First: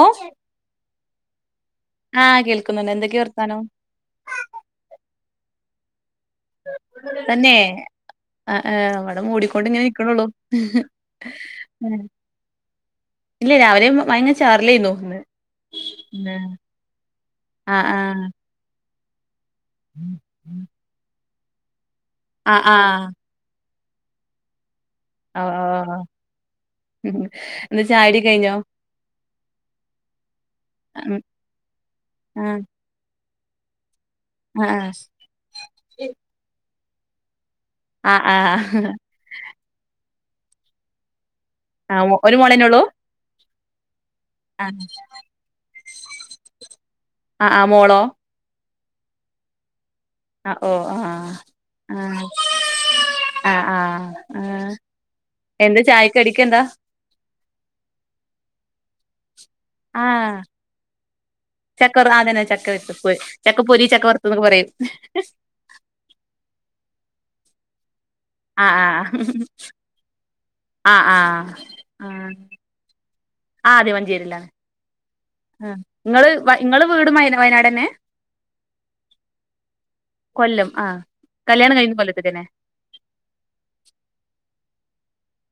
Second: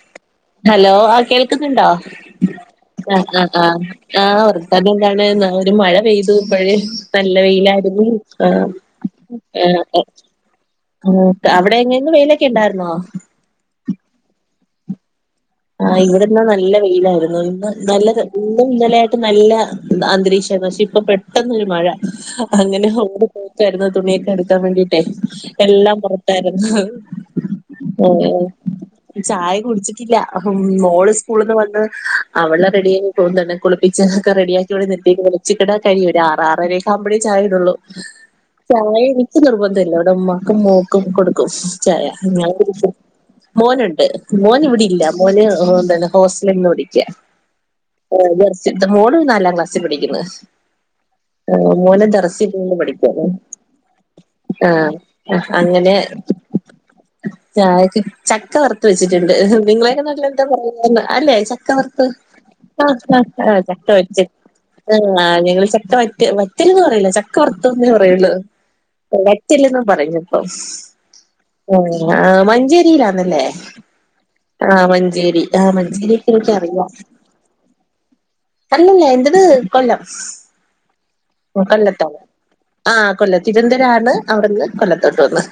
ഓ hello ആ കേൾക്ക്ന്നുണ്ടോ? ആഹ് കേൾക്കുന്നുണ്ട് എന്തൊക്കെ ആ ആ വർത്താനം ആ ആ ഓർക്കാതെണ്ടാണ് ഒരു മഴ പെയ് മഴ നല്ല തന്നെ വെയിലായിരുന്നു ആ ആഹ് ആഹ് ഇവിടെ മൂടിക്കൊണ്ട് ഇങ്ങനെ ആ നിക്കണള്ളൂ അവിടെ എങ്ങനെന്നു വെയ്ലൊക്കെ ഉണ്ടായിരുന്നോ? ഇല്ല രാവിലെയും മഴങ്ങ് ചാറിലായിരുന്നു ഇന്ന് ആ ഇവിടെന്നാ നല്ല വെയിലായിരുന്നു ഇന്ന് ആഹ് ഇന്നലെ ആഹ് ഇന്നും ഇന്നലായിട്ട് നല്ല അന്തരീക്ഷംന്ന് പക്ഷെ ഇപ്പൊ പെട്ടെന്നൊരു മഴ ആഹ് അങ്ങനെ ആഹ് ഓടി പോയി ക്കുവായിരുന്നു തുണിയൊക്കെ എടുക്കാൻ വേണ്ടിട്ടേ ഓ ഓ എല്ലാം പുറത്തായിരുന്നു എന്താ ഹോ ചായകുടി ഓ കഴിഞ്ഞോ ഓ ചായ കുടിച്ചിട്ടില്ലാ മോള് ആഹ് സ്കൂളിൽ നിന്ന് വന്ന് ആഹ് അവളെ റെഡിയായി കൊണ്ട് വന്ന് കുളി പിച്ചന ഒക്കെ റെഡിയാക്കിവിടെ നിട്ടേക്ക് വെച്ചിടാ കഴിയ ഒരുആറ് ആറര ആകുമ്പഴേ ചായഇടുള്ളു ആഹ് ചായ ആഹ് എനിക്ക് നിർബന്ധവില്ല ഇവിടെ ഉമ്മാക്കും മോക്കും കൊടുക്കും ചായ ആഹ് ഒരു ഞാൻ മോളന്നെ കുടി ഉള്ളൂ മോനുണ്ട് മോൻ ഇവിടെ ആഹ് ഇല്ല മോന് എന്താന്ന് ഹോസ്റ്റലി നിന്ന് പഠിക്ക് ആ ആമോളോ മോള് നാലാംക്ലസ് പഠിക്കുന്ന് ആഹ് ഓ ആഹ് മോന് ആഹ് ദറസി നിന്ന് പഠിക്കാണ് ആഹ് ആഹ് ആ ആഹ് എന്താ അങ്ങനെ ചായക്കടിക്കെന്താ ചായക്ക് ചക്ക വറുത്ത് വെച്ചിട്ട് ടുണ്ട് ആഹ് നല്ലന്താ പറയ അല്ലെ ചക്ക വറത്ത് ചക്കവർ അതന്നെ ചക്ക വറുത്തത് ആ ചക്കപ്പൊരി ചക്ക വ വറുത്തന്നൊക്കെ പറയും ആങ്ങള് ചക്ക വറ്റ വറ്റല്ന്ന് പറയില്ല ചക്ക വർത്തന്നെ പറയുള്ളൂ ആ ആ വറ്റൽ എന്ന പറഞ്ഞ ആ ആ ആ മഞ്ചേരിയിലാ ആ അതെ മഞ്ചേരിയിലാണ് മഞ്ചേരി ആ മഞ്ചേരിക്കെ ഇങ്ങള് എനിക്ക് ഇങ്ങള് അറിയാം വീടും വയ വയനാടന്നെ അലല്ല എന്റെത് കൊല്ലം കൊല്ലം ആ കല്യാണം കഴിഞ്ഞ് കൊല്ലത്തോ കൊല്ലത്ത് തന്നെ ആ കൊല്ലം തിരുവനന്തരാണ് അവിടുന്ന് കൊല്ലത്തോട്ട് വന്ന്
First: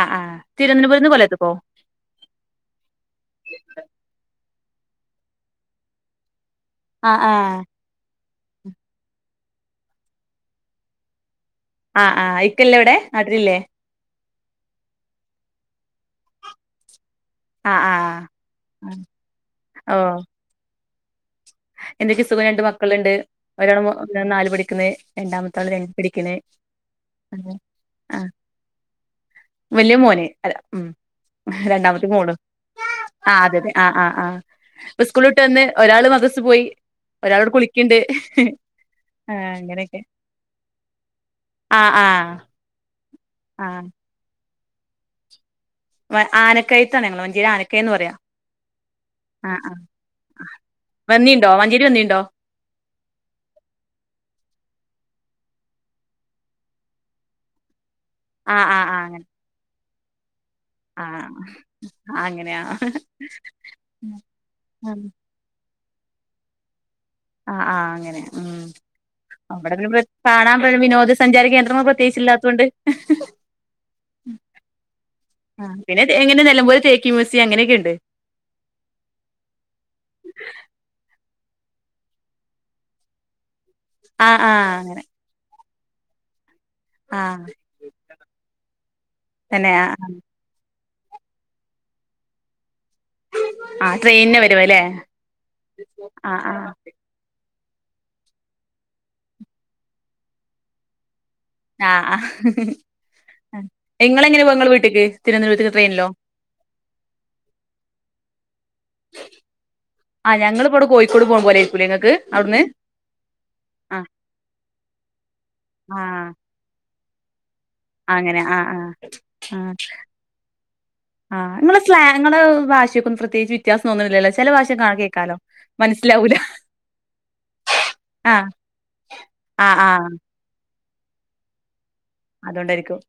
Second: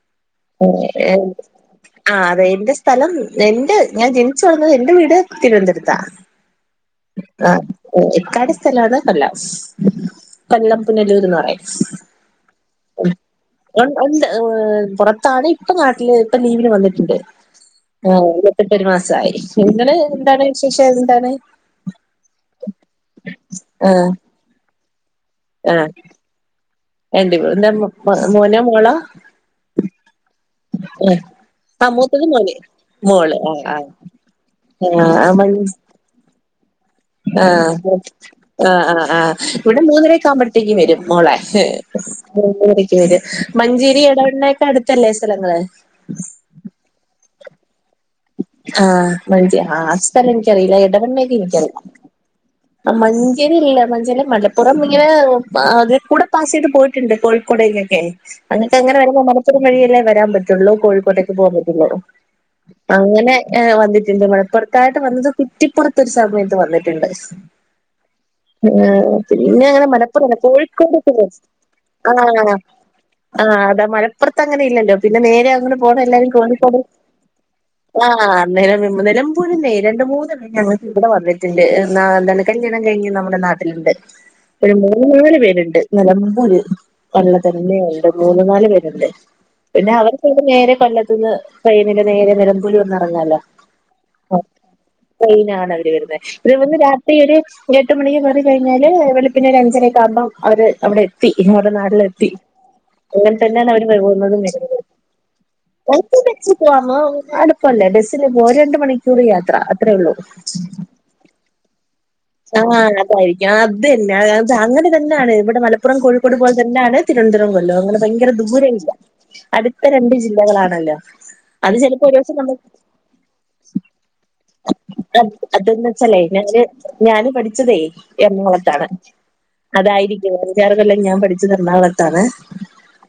ആ ആ തിരുവനന്തപുരന്ന് കൊല്ലത്ത്ക്കോ ആ അതെ എന്റെ സ്ഥലം എന്റെ ഞാൻ ജനിച്ച് വളർന്നത് എന്റെ വീട് തിരുവനന്തപുരത്താ ആ ഇക്കാടെ സ്ഥലമാണ് കൊല്ലം കൊല്ലം പുനലൂർന്ന് പറയും ആ ആ ഇക്കല്ലേ ഇവിടെ നാട്ടിലില്ലേ ഉ ഉണ്ട് പുറത്താണ് ഇപ്പ നാട്ടില് ഇപ്പ ലീവിന് വന്നിട്ടുണ്ട് ആ ഇതിപ്പോ ഒരു മാസയി നിങ്ങനെ എന്താണ് വിശേഷം എന്താണ് എന്തൊക്കെയ സുഖം രണ്ട് മക്കളുണ്ട് ആഹ് ഒരാണ് നാല് പിഠിക്കുന്നത് രണ്ടാമത്താള് രണ്ട് പഠിക്കാണ് എണ്ട എന്താ മോനോ മോളോ വലിയ മോന് ഉ ആഹ് ആ രണ്ടാമത്തെ മൂത്തത് മോള് മോന് ആ മോള് അതെ ആഹ് അതെ ആ ആ ഇപ്പൊ ആഹ് സ്കൂളിട്ട് വന്ന് ഒരാള് മദ ആ ആ ആ ആ ആഹ് ഇവിടെ അങ്ങനെയൊക്കെ മൂന്നരക്ക ആകുമ്പോഴത്തേക്കും വരും മോളെ ആഹ് ആഹ് മണിക്ക് വരും ആഹ് മഞ്ചേരി ഇടവെണ്ണയൊക്കെ അടുത്തല്ലേ സ്ഥലങ്ങള് ആനക്കയത്താണ് ഞങ്ങൾ മഞ്ചേരി ആനക്കയന്ന് പറയാ ആ ആഹ് മഞ്ചേ ആ ആഹ് ആ സ്ഥലം എനിക്കറിയില്ല എടവെണ്ണക്ക വന്നീണ്ടോ എനിക്കറിയാം മഞ്ചേരി വന്നീണ്ടോ ആ മഞ്ചേരില്ല മഞ്ചേരി മലപ്പുറം ഇങ്ങനെ കൂടെ പാസ് ചെയ്ത് പോയിട്ടുണ്ട് കോഴിക്കോടൊക്കെ ആഹ് അങ്ങിട്ട് എങ്ങനെ വരുമ്പോ ആഹ് [unintelligible] ഒരു വഴിയല്ലേ വരാൻ പറ്റും ആഹ് കോഴിക്കോട്ടേക്ക് പോകൻ അങ്ങനെ പറ്റല്ലോ ആഹ് അങ്ങനെയാ അങ്ങന ഇങ്ങെ വന്നിട്ടുണ്ട് മലപ്പുറത്തായിട്ട് ആഹ് വന്നത് കുറ്റിപ്പുറത്തരു സമയത്ത് വന്നിട്ട് ആഹ് അങ്ങനെ ഉം പിന്നെ അവിടെ അങ്ങനെ മലപ്പുറല്ല കാണാൻ കോഴിക്കോട്ക്ക വിനോദസഞ്ചാര കേന്ദ്രങ്ങൾ ആ പ്രത്യേകിച്ച് ഇല്ലാത്തോണ്ട് ആ അതാ മലപ്പുറത്ത് അങ്ങനെ ഇല്ലല്ലോ പിന്നെ നേരെ അങ്ങനെ പോണ എല്ലാരും കോഴിക്കോട് ചേക്ക് മസ്സി അങ്ങനെയക്കെ ഉണ്ട് ആ നിലമ്പൂരിന്ന് രണ്ട് മൂന്ന് വെട്ടം ങ്ങള് എവിടെ വന്നു ത്തിന്റെ കല്യാണം കഴിഞ്ഞ് നമ്മുടെ നാട്ടിലുണ്ട് ആഹ് ആഹ് ഒരു അങ്ങനെ മൂന്ന് നാല് പേരുണ്ട് നിലമ്പൂര് ആഹ് കൊല്ലത്ത് തന്നെ രണ്ട് മൂന്ന് നാല് പേരുണ്ട് തന്നെ പിന്നെ ആഹ് അവർക്കടെ നേരെ കൊല്ലത്ത് ട്രെയിനിന് നേരെ നിലമ്പൂര് വന്ന് ല്ലോ ആഹ് ട്രെയിനിന് വരുവല്ലേ ട്രെയിന് ആണ് അവര് വരുന്ന ആഹ് അതെ ആഹ് പോലെ രാത്രി ഒരു ഒരു എട്ട് മണിക്ക് കേറി കഴിഞ്ഞാല് വെളിപ്പിന്നെ ഒരു അഞ്ചര ഒക്ക ആകുമ്പം അവര് അവിടെ എ എത്തി നമ്മടെ നാട്ടില് ആഹ് എത്തി അങ്ങനെ ആഹ് തന്നെയാണ് അവര് പോകുന്നതും നിങ്ങളെങ്ങനെ പോവാ ഇങ്ങളെ വരുന്നതും വീട്ട്ക്ക് തിരുവനന്തപുരത്ത്ക്ക് ട്രെയിനിലോ [unintelligible] കുഴപ്പല്ലേ ബസില് പോ രണ്ട് മണിക്കൂർ യാത്ര അത്രയേ ഉള്ളൂ ആ ഞങ്ങള് ഇപ്പോ കോഴിക്കോട് പോണ പോലെ ആയിരിക്കൂലേ ഇങ്ങക്ക് അവിടുന്ന് ആഹാ അതായിരിക്കും ആ അത്തന്നെ അങ്ങനെ തന്നെയാണ് ഇവിടെ മലപ്പുറം ആ കോഴിക്കോട് പോലെ തന്നെ. നാ ണ് തിരുവനന്തപുരം കൊല്ലം അങ്ങനെ ഭയങ്കര ആ ദൂര ആ ഇല്ല അടുത്ത രണ്ട് ജില്ലകളാണല്ലോ ആഹ് അത് നിങ്ങള ചിലപ്പോ ഒരു ദിവസം സ്ലങ്ങളുടെ നമ്മൾ ഭാഷയക്കൊ പ്രത്യേകിച്ച് ത്യാസന്നുമില്ലല്ലോ ചില ഭാഷ കേൾക്കാലോ മനസ്സിലാവു പിന്നെന്തെ ഞാന് പഠിച്ചതേ ആ എറണാകുളത്താണ് ആ ആ അതായിരിക്കും വേറെക്കാറക്കല്ലാം ഞാൻ പഠിച്ചത് എറണാകുള അതൊണ്ടായിരിക്കും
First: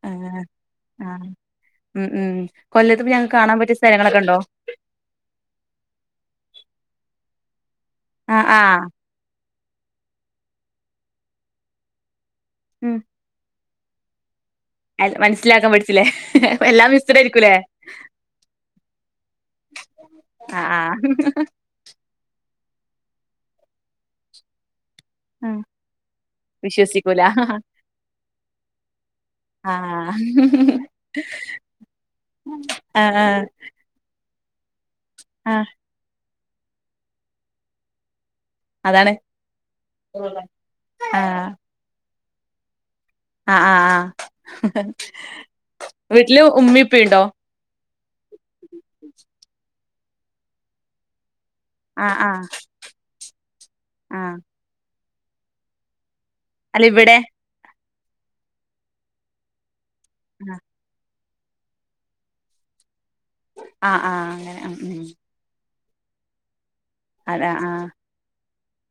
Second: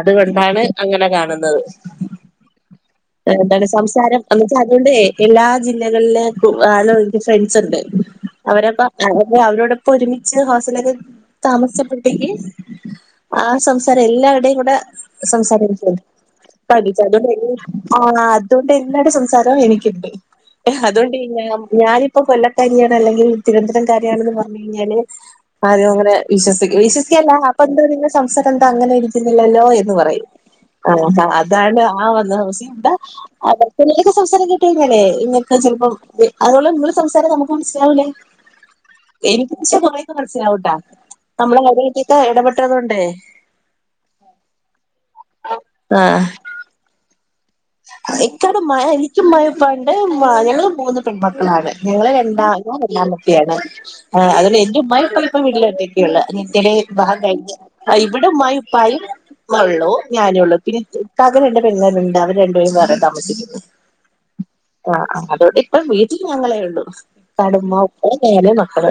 അതുകൊണ്ടാണ് അങ്ങനെ കാണുന്നത് ഉം ഉം കൊല്ലത്ത് ഞങ്ങക്ക് കാണാൻ എന്താണ് പറ്റിയ സ്ഥലങ്ങളൊക്കെ സംസാരം ഉണ്ടോ എന്നച്ചാ അ കൊണ്ട് എല്ലാ ജില്ലകളിലെ ആളും നിക് ഫ്രണ്ട്സ് ഉണ്ട് ആ ആ അവരപ്പ അവ അവരോടൊപ്പ ഒരുമിച്ച് ഹോസ്റ്റലിലൊക്കെ താമസപ്പെട്ടേക്ക് ഉം ആ സംസാരം എല്ലാ ടെയും അല്ല അതൊണ്ട് മനസ്സിലാക്കാൻ സംസാരയിക്കോ പഠിച്ചില്ലേ എല്ലാം മിക്സഡ് പഠിച്ചതെ ആയിരിക്കൂലേ പഠി അതോണ്ട് എല്ലാരെ സംസാരം നിക്കിപ്പോയി ആ ആ അതുകൊണ്ട്ഞ ഞാനിപ്പോ കൊല്ല കാര്യ അല്ലെങ്കിൽ തിരുവന്തരം കാര്യണെന്ന് പറഞ്ഞു കഴിഞ്ഞാല് ആദരും അങ്ങനെ വിശ്വസ വിശ്വസിക്കൂല വിശ്വസിക്കല്ല അപ്പൊ എന്താ നിങ്ങ സംസാരം എന്താ അങ്ങനെ ഇരിക്കുന്നില്ലല്ലോ ആ എന്ന് പറഞ്ഞു അതാണ് ആ വന്നസന്തെ ആ ആ [unintelligible] സംസാരം കേ ങ്ങനെ ആ ഇങ്ങക്ക് ചിലപ്പം അതോള്ള നി സംസാരം നമുക്ക് മനസ്സിലാവ്ണ്ട്. അതാണ് എനിക്ക് പച്ച കുറേ യൊക്കെ മനസ്സിലാവട്ടാ ആ നമ്മള അക്കൊക്കെ ഇടപെട്ടത്കൊ ണ്ടേ ആ ആഹ് ആ വീട്ടില് ഉമ്മിപ്പി ഉണ്ടോ എക്കാണ് മഴ എനിക്കും മഴ പണ്ട ഞങ്ങള് മൂന്ന് പെൺമാ മാണ് ഞങ്ങള് ആഹ് ആഹ് രണ്ടാ രണ്ടാമത്ത ആണ് ആഹ് അതണ്ട് എറ ഉമ്മായി പ ഇപ്പം വീട്ടില ഒറ്റേക്കെയുള്ള അന്റെ അല്ല ഇവിടെ ഭാഗമായി ഇവിടെ ഉമായി ഉപ്പായും വള്ളോ ഞാനള്ളൂ പിന്നെ ക രണ്ട് പെണ്മാാരുണ്ട് അവര് രണ്ടുപേരും വേറെ താമസിക്കുന്നു ആഹ് ആഹ് ആഹ് അങ്ങനെ ഉം ആ ഉം ആ് അതോടെ അ വീട്ടിൽ ഞങ്ങളേ ഉള്ളു അതാ കടുമ ആഹ് ഉപ്പ നേനെ മക്കള്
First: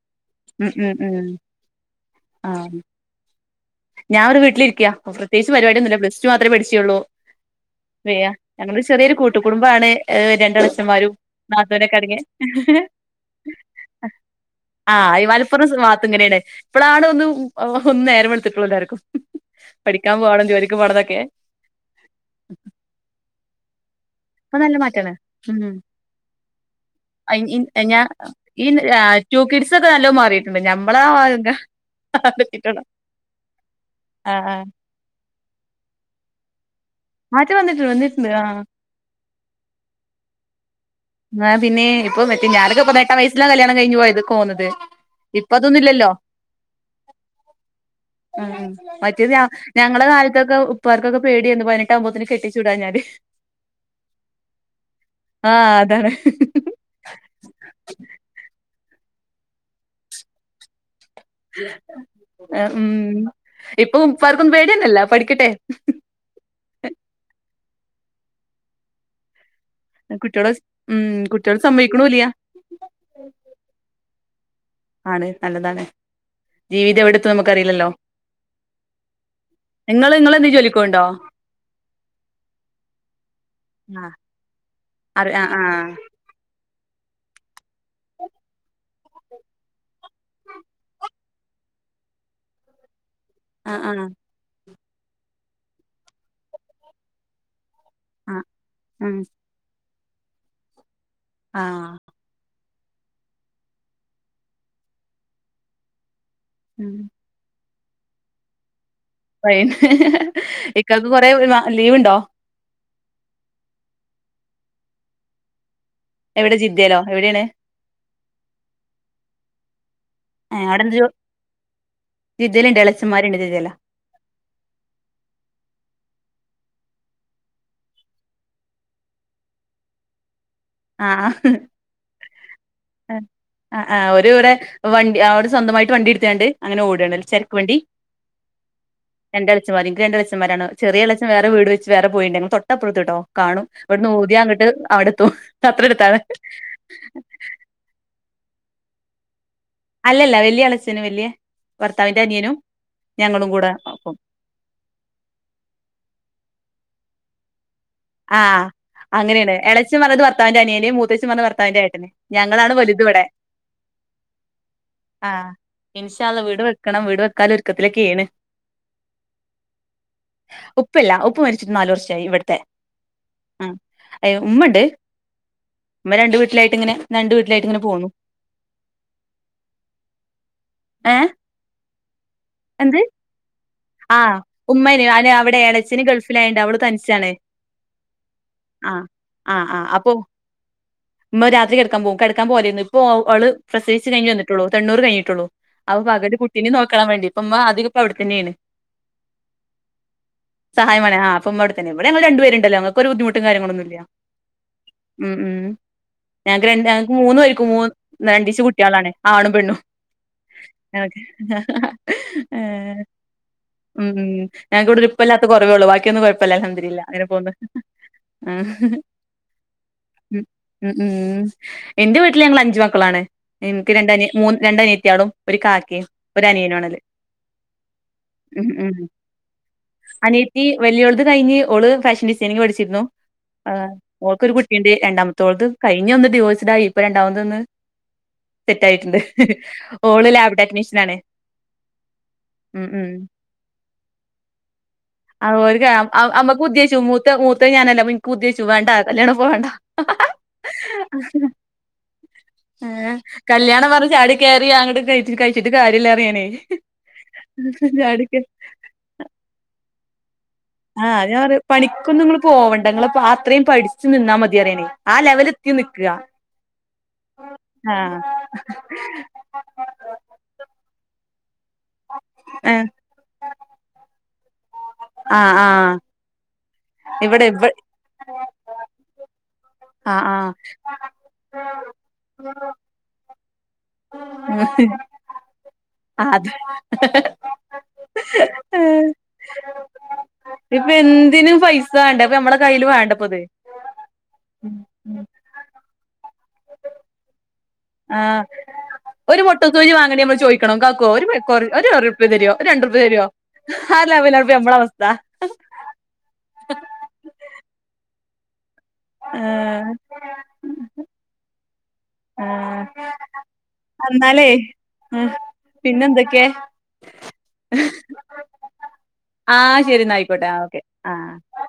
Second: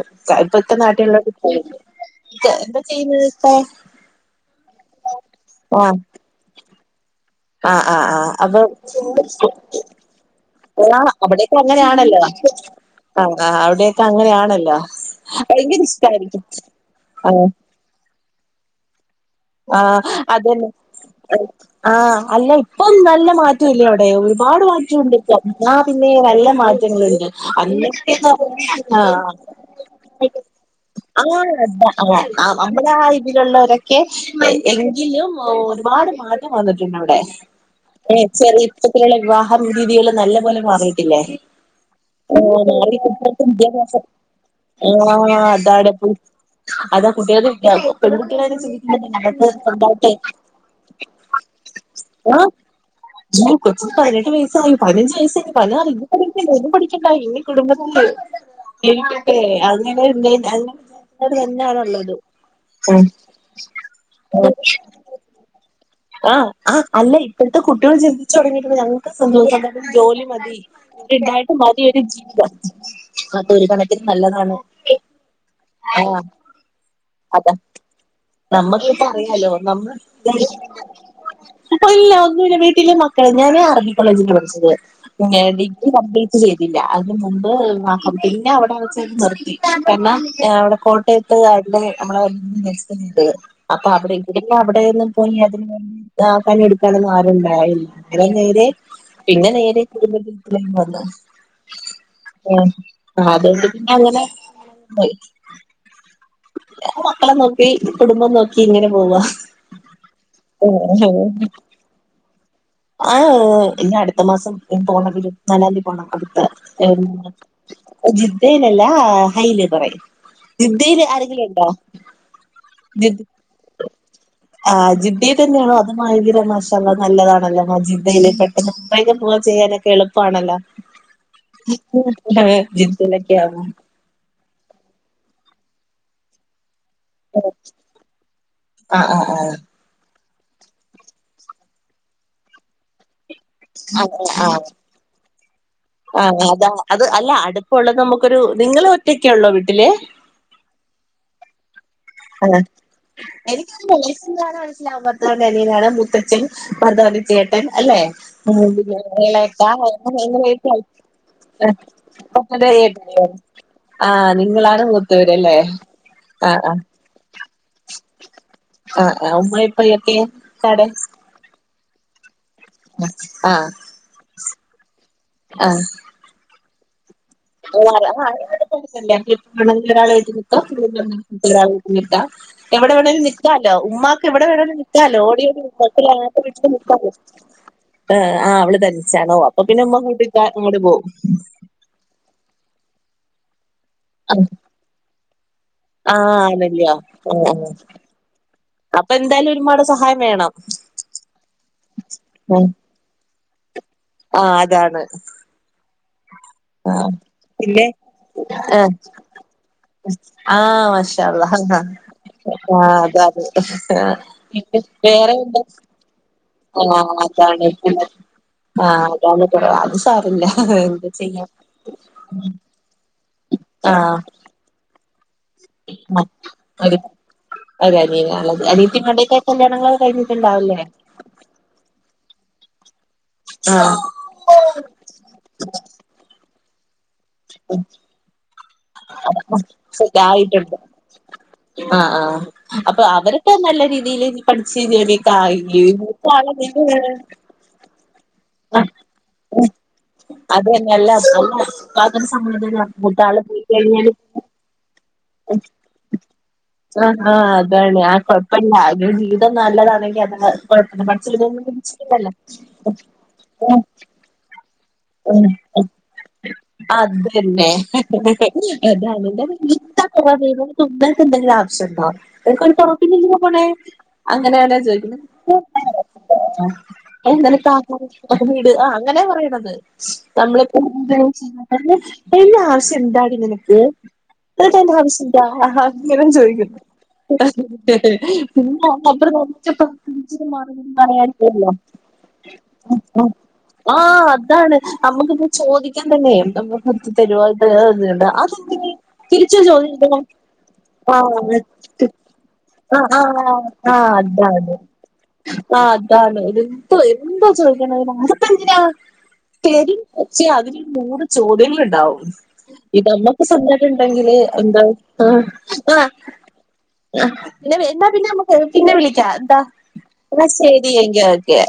ഉം ഇപ്പത്തെ ഉം നാട്ടിലോ ഉം പോ ഇ എന്താ ആഹ് ചെയ്യുന്നത് ഇക്ക ഞാൻ ഒരു വീട്ടിലിരിക്ക അ പ്രത്കിച്ച് പരിപാടൊന്നുമില്ല ആഹ് പ്ലസ്ടു മാത്രമേഠിച്ചുള്ളൂ ആഹ് ആഹ് വ്യ ആഹ് അപ്പൊ ഞങ്ങള് ചെറിയൊരു കൂട്ട കുടബാണ് രണ്ട അഛന്മാരും ആഹ് അവിടെയൊക്കെ നാത്തനൊക്കെടങ്ങ അങ്ങനെയാണല്ലോ ആഹ് ആഹ് അവിടെയൊക്കെ അങ്ങനെയാണല്ലോ ആ മലപ്പുറം ഭയങ്കര ഭാഗത്ത് ഇങ്ങനെയാണ് ഇഷ്ടായിരിക്കും ഇപ്പഴാണ് ഒന്ന് ആ ഒ ഏവടുട്ടു ആ അതെ പോകണംന്നൊക്കെ ആഹ അല്ല ഇപ്പൊ നല്ല മാറ്റല്ല അവിടെ ഇപ്പൊ ഒരുപാട് നല്ല മാറ്റാണ് മാറ്റംണ്ട് പിന്നെ നല്ല മാറ്റ ഉം ഞാൻ ഈ ടു കിഡ്സ് ഒക്കെ നല്ലോ മാറിയിട്ടുണ്ട് അ ഞമ്മളെ ആ ആ ആ നമ്മടെ ആഹ് ആ ഇതിലുള്ളവരൊക്കെ ആഹ് എങ്കിലും ഒരുപാട് മാറ്റ വന്നിട്ടുണ്ട് അവിടെ മാറ്റം വന്നിട്ടുണ്ട് വന്നിട്ടുണ്ട് ആഹ് ചെറിയ ഇത്തരത്തിലുള്ള വിവാഹ രീതികള് നല്ല പോലെ മാറി ആഹ് പിന്നെ ഇപ്പൊ മറ്റേ ഞാനൊക്കെ പതിനെട്ടാം വയസ്സിലാ കല്യാണം കഴിഞ്ഞു [unintelligible] പോയതൊക്കെ പോന്നത് ആഹ് ഇപ്പൊ അതാണ്. ഉ അതൊന്നുമില്ലല്ലോ അതാ കുട്ടികൾ ഇണ്ടും പെൺകുട്ടികള ഉം ച മറ്റേത് ഞാ നക്ക് ഉണ്ടാവട്ടെ എ പതിനട്ട്കുമ്പത്തത്തിന് കെട്ടിച്ചൂടാഞാടി ആ കൊച്ച് പതിനെട്ട് വയസ്സായി പതിനഞ്ച് വയസ്സ ആഹ് പതിന ഇ അതാണ് പഠിക്ക ഒന്നും പഠിക്കണ്ട കുടുംബത്തി അങ്ങനെ തന്നെയാണുള്ളത് ഉ ഇപ്പൊ പർക്കൊന്നും പേടിയന്നല്ല പഠിക്കട്ടെ ആ് ആ ഇപ്പോഴത്തെ കുട്ടികൾ ചിന്തിച്ചു തുടങ്ങിട്ടുണ്ട് ഞങ്ങൾക്ക് സന്തോഷം ജോലി കുട്ടിയോള് മതി ഉം ഉണ്ടായിട്ട് കുട്ടിയോള് മതി ഒരു സമ്മതിക്കണൂല്ല ജീവിതം അതൊ ഒരു കണക്കിന് നല്ലതാണ് ആണ് നല്ലതാണ് ആഹ് ജീവിതം എടുത്ത നമുക്ക് അറിയില്ലല്ലോ നമ്മക്ക് പറയാലോ നമ്മ എന്തോ അപ്പൊ ഇല്ല ഒന്ന വീട്ടിലെ മക്കളെ ഞാനൻ ആർമി ആഹ് കോളേജിൽ പഠിച്ചത് അറി ആഹ് ഡിഗ്രി ആഹ് കംപ്ലീറ്റ് ചെയ്തില്ല അതിനുമ്പ്ക്ക പിന്നെ അവിടെ വച്ചത് നിർത്തി കാരണം അവിടെ കോട്ടയത്ത് അടെ ന [inaudible] ആഹ് അപ്പൊ ആഹ് അവിടെ എടെിലും അവിടെന്നും പോയി അതിന് ണ്ടി പണിയെടുക്കാനൊന്നും ആരുംണ്ടായിില്ല അങ്ങനെ ആഹ് നേരെ ഉം പിന്നെ നേരെ കുടുംബീ വന്നു ആ! ആ അതുകൊണ്ട് പിന്നെ അങ്ങനെ ഉം! ഈ കുടുംബം നോക്കി ഇങ്ങനെ പോവാ ന് ഇക്കൾക്ക് കൊറേ ലീവ് ഉണ്ടോ ആ ഇല്ല അടുത്ത മാസം പോണെങ്കിലും നാലാം - അടുത്ത എവിടെ ജിദ്ദേലോ എവിടെയാണ് ജിദ്ദയിലല്ല ഹൈല് പറയും ഹ് അവിടെ എന്ത് ജിദ്ദേല ജിദിയ തന്നെയണോ ഭയങ്കര മാഷാഅള്ള നല്ലതാണല്ലോ മജിദയിലൽ പെട്ടെന്ന് മുമ്പൈക്ക പോകൻ ചെയ്യാനൊക്കെ എളുപ്പണല്ലോ ആ ജിദ്ദയിലൊക്കെ ആവുമ്പോ ആ ആ ഒരു ഇവിടെ വണ്ടി അവര് സ്വന്തമായി വണ്ടി എടുത്തണ്ട് അങ്ങനെ ഓട ചരക്ക് വണ്ടി ആ ആ ആ രണ്ടാച്ച മതി രണ്ടാ ര ചെറിയ ഇളേച്ചൻ വേറേ വീട് വേറെ പോയിണ്ടെ തൊട്ടപ്പുറത്ത കേട്ടോ കാണും ഇവിടുന്ന് ഊതി ആ ആ അങ്ങിട്ട് അവിടെത്ത ആ അത അത് അല്ല അടുപ്പ ഉള്ളത് നമുക്കൊരു നിങ്ങളെ ഒറ്റക്കെ ഉള്ളോ വിട്ട അല്ലല്ല വല്യ അളച്ചേന് വല്യ ഭർത്താവിന്റെ ആ അനിയനും ഞങ്ങളും കൂടെ എനിക്കൊ ഒപ്പം മാസം ഗാന മനസ്സിലാവകുമ്പോത്തൊണ്ട് തനനാണ് മുത്തച്ഛൻ പദ്വതി തയേട്ട ആ അല്ലേക്ക അങ്ങനെയാണ് എളച്ചൻ പറഞ്ഞത് ഭർത്താവിന്റെ അനിയന് മൂത്തച്ചൻ പറഞ്ഞത് ഭർത്താവിന്റെ ഏട്ടന് ഞങ്ങളാണ് വലുത് ഇവിടെ ആ നിങ്ങളാണ് മൂത്തൂരല്ലേ ആ! ആ! ണം വീട് വെക്കാല ഒരുക്കത്തിലൊക്കെയണ് ആഹ് ആഹ് ഉമ്മയും ഉപ്പയൊക്കെ ഉപ്പല്ല ഉപ്പ് മരിച്ചിട്ട് നാലല് വർഷായി ഇവിടത്തെ ആഹ! ഉമ്മ ഉണ്ട് ഉമ്മ രണ്ട് വീട്ടിലായിട്ട് ഇങ്ങനെ രണ്ട് വീട്ടിലായിട്ട് ഇങ്ങനെ പോന്നു ഒരാളട്ട് നിക്കാം ഏഹ് ഒരാട്ട് നിക്കാം എവിടെ എന്ത് എവിണേ നിൽക്കാ ല്ല ഉമ്മാക്ക് ആഹ് ഇവിടെ വണന്ന് ഉമ്മേന് നൽക്കാാലോ അയ്ന് അവിടെ ഓടിയോടി ഏളച്ചന് ഉമ്മാക്ക ഗൾഫിലായോണ്ട് അവള് നിക്കാ തനിച്ചാണ് ആർ ആ അവള് ആഹ് തനിച്ചാണോ അപ്പൊ ആഹ് പിന്നെ ആഹ് ഉമ്മ കൂട്ടിക്കാ അങ്ങോട്ട് പോകവും ാ പോ ഇപ്പോ അവള് പ്രസയിച്ച കഴിഞ്ഞ് വന്നിട്ടുള്ളൂ തൊണ്ണൂർ കഴിഞ്ഞിട്ടുള്ളൂ അപ്പൊ ആഹ് പകുതി ആണല്ല്യോ കുട്ടീനോക്കാൻ വേണ്ടി ഇപ്പ ആഹ് ആഹ് അധികം ഇപ്പ അവിടെത്തന്നെയാണ് അപ്പൊ എന്തായാലും ഒരുമ്മാടെ സഹായം വേണം സഹായമാേ ആ അപ്പം അവിടെത്തന്നെ ഇവിടെ ഞങ്ങള് രണ്ടുപേരുണ്ടല്ലോ ഞങ്ങക്കൊരു ബുദ്ധിമുട്ട് ട്ടും കാര്യങ്ങളൊന്നില്ല ആഹ! അതാണ്. ഞങ്ങക്ക് രണ്ട് ആഹ് ഞങ്ങക്ക് മൂന്നന്ന് വരിക്കും മൂ പിന്നെ രണ്ടീച്ച ആഹ് കുട്ടികളാണ ആണും പെണ്ണു ആഹ് മഷ അ ആഹ ഏഹ് അതെ അതെ ഉം ഇ വേറെ എന്താ ഇല്ലതിരില്ല ആഹ് അങ്ങനെ പോുന്നു അതാണ് പിന്നെ ആ ആഹ് അതാണ് കുറവ് അത് സാരല്ല ഉ ഉ എന്താ ചെയ്യാ എന്റെ വീട്ടിൽ ഞങ്ങൾ അഞ്ച മക്കളാണ് എനിക്ക് ആഹ് രണ്ടന മൂ രണ്ട അനിയത്തിയാടും ഒരു കാക്കയും ഒരു അനിയനുണത് ഒരു ഒരനിയനാള്ളത് ഉം ഉം ഉ അനിയത്തിമാരുടെയൊക്കെ കല്യാണങ്ങളൊക്കെ അനിയത്തി കഴിഞ്ഞിട്ടുണ്ടാവുല്ലേ വലിയളത് കഴിഞ്ഞ് ഓള് ഫാഷൻ ഡ തനി പഠിച്ചിരുന്നു ആഹ് മൾക്കൊരു കുട്ടിയണ്ട് രണ്ടാമത്തോളത് കഴിഞ്ഞ ഒന്ന് ഡിവേഴ്സഡായി ഇപ്പ രണ്ടാമതൊന്ന് സെറ്റ് ആയിട്ടുണ്ട് ഓള് ലാബ് ടെക് നീക്ഷൻ ആണ് ആഹ! ആഹ! ഉം അപ്പൊ ഉം അവര്- ഇപ്പ നല്ല രീതിയിൽ പഠിച്ചക്ക അവർക്ക് ചുണ്ടാ കല്യാണം പോകണ്ടാ അതന്നെ അല്ല അല്ല ഉപ്പാക്കൊരു സമാധാനാ ഏ മൂത്താള് പോയി കല്യാണം പറ കഴിഞ്ഞാല് ചാടി കയറ അങ്ങട്ട കഴ കഴിച്ചിട്ട് കാര്യല്ല അറിയാനേ അണ്ണാ അതി ജീവിതം നല്ലതാണെങ്കിൽ അത് കൊഴപ്പല്ല ആഹ് പഠിച്ച് ഞാ പറ വിടും പണിക്കൊന്നും ണ്ടല്ലോ നിങ്ങൾ പോവണ്ട ഇങ്ങൾ പാത്രയും പഠിച്ചു നിന്നാ മതി അറിയണേ ആ ലെവല് എത്തി നിക്ക അതന്നെ അതിൻ്റെ [unintelligible] [unintelligible] ഏഹ് കൊറപ്പില്ല പോണെ അങ്ങനെയാണ ചോദിക്കുന്നത് ആഹ് ആഹ് [unintelligible] ഇവിടെ എങ്ങനെത്ത ഇവ അപ്പ വീട് ആ അങ്ങനെ പറയണത് ആഹ് നമ്മളിപ്പോ [unintelligible] എല്ലാ ആവശ്യം എന്താണ് ഇങ്ങനേ ആഹ് അത് [unintelligible] [unintelligible] ഇച്ചി മാറി ഇപ്പൊ എന്തിനും പറയാല്ലല്ലോ പൈസ വേണ്ടേ അപ്പൊ നമ്മളെ കയ്യില് വേണ്ടപ്പത് ആ അതാണ് നമ്മുക്കിപ്പോ ചോദിക്കാൻ തന്നെ നമ്മക്ക് ഒത്ത് തരു ആഹ് [unintelligible] ഒരു തിരിച്ച് ചോദി മുട്ടസൂചി വാങ്ങണേ [unintelligible] നമ്മള് ചോദിക്കണം കാക്കോ ഒരു കൊറ- ഒരു ഒരുപ്യ തരുവോ ഒരു ആ രണ്ടുപ്യ തരുവോ ആ ലെവലാണ് ഇപ്പൊ അതാണ് നമ്മളെ അവസ്ഥ ആ അതാണ് എന്തോ എന്തോ ചോദിക്കണങ്കിലും ഇതിപെന്തിനാ ആഹ് [unintelligible] പക്ഷേ അതിന് മൂന്ന് ചോദ്യങ്ങള്ണ്ട് ണ്ടാവും ഇ ആഹ് നമ്മക്ക് സ്വന്തായിട്ട്ണ്ടെങ്കില് എന്നാലേ എന്താ ആ ആ പിന്നെന്തൊക്കെ ഞാ എന്നാ വേണ്ട പിന്നെ നമ്മക്ക് പിന്നെ വിളിക്കാം ആ എന്താ ശരി എന്നാ എന്ന ആയിക്കോട്ടെ ആ ഓക്കെ ശെരി ആ എങ്കി ഒക്കെ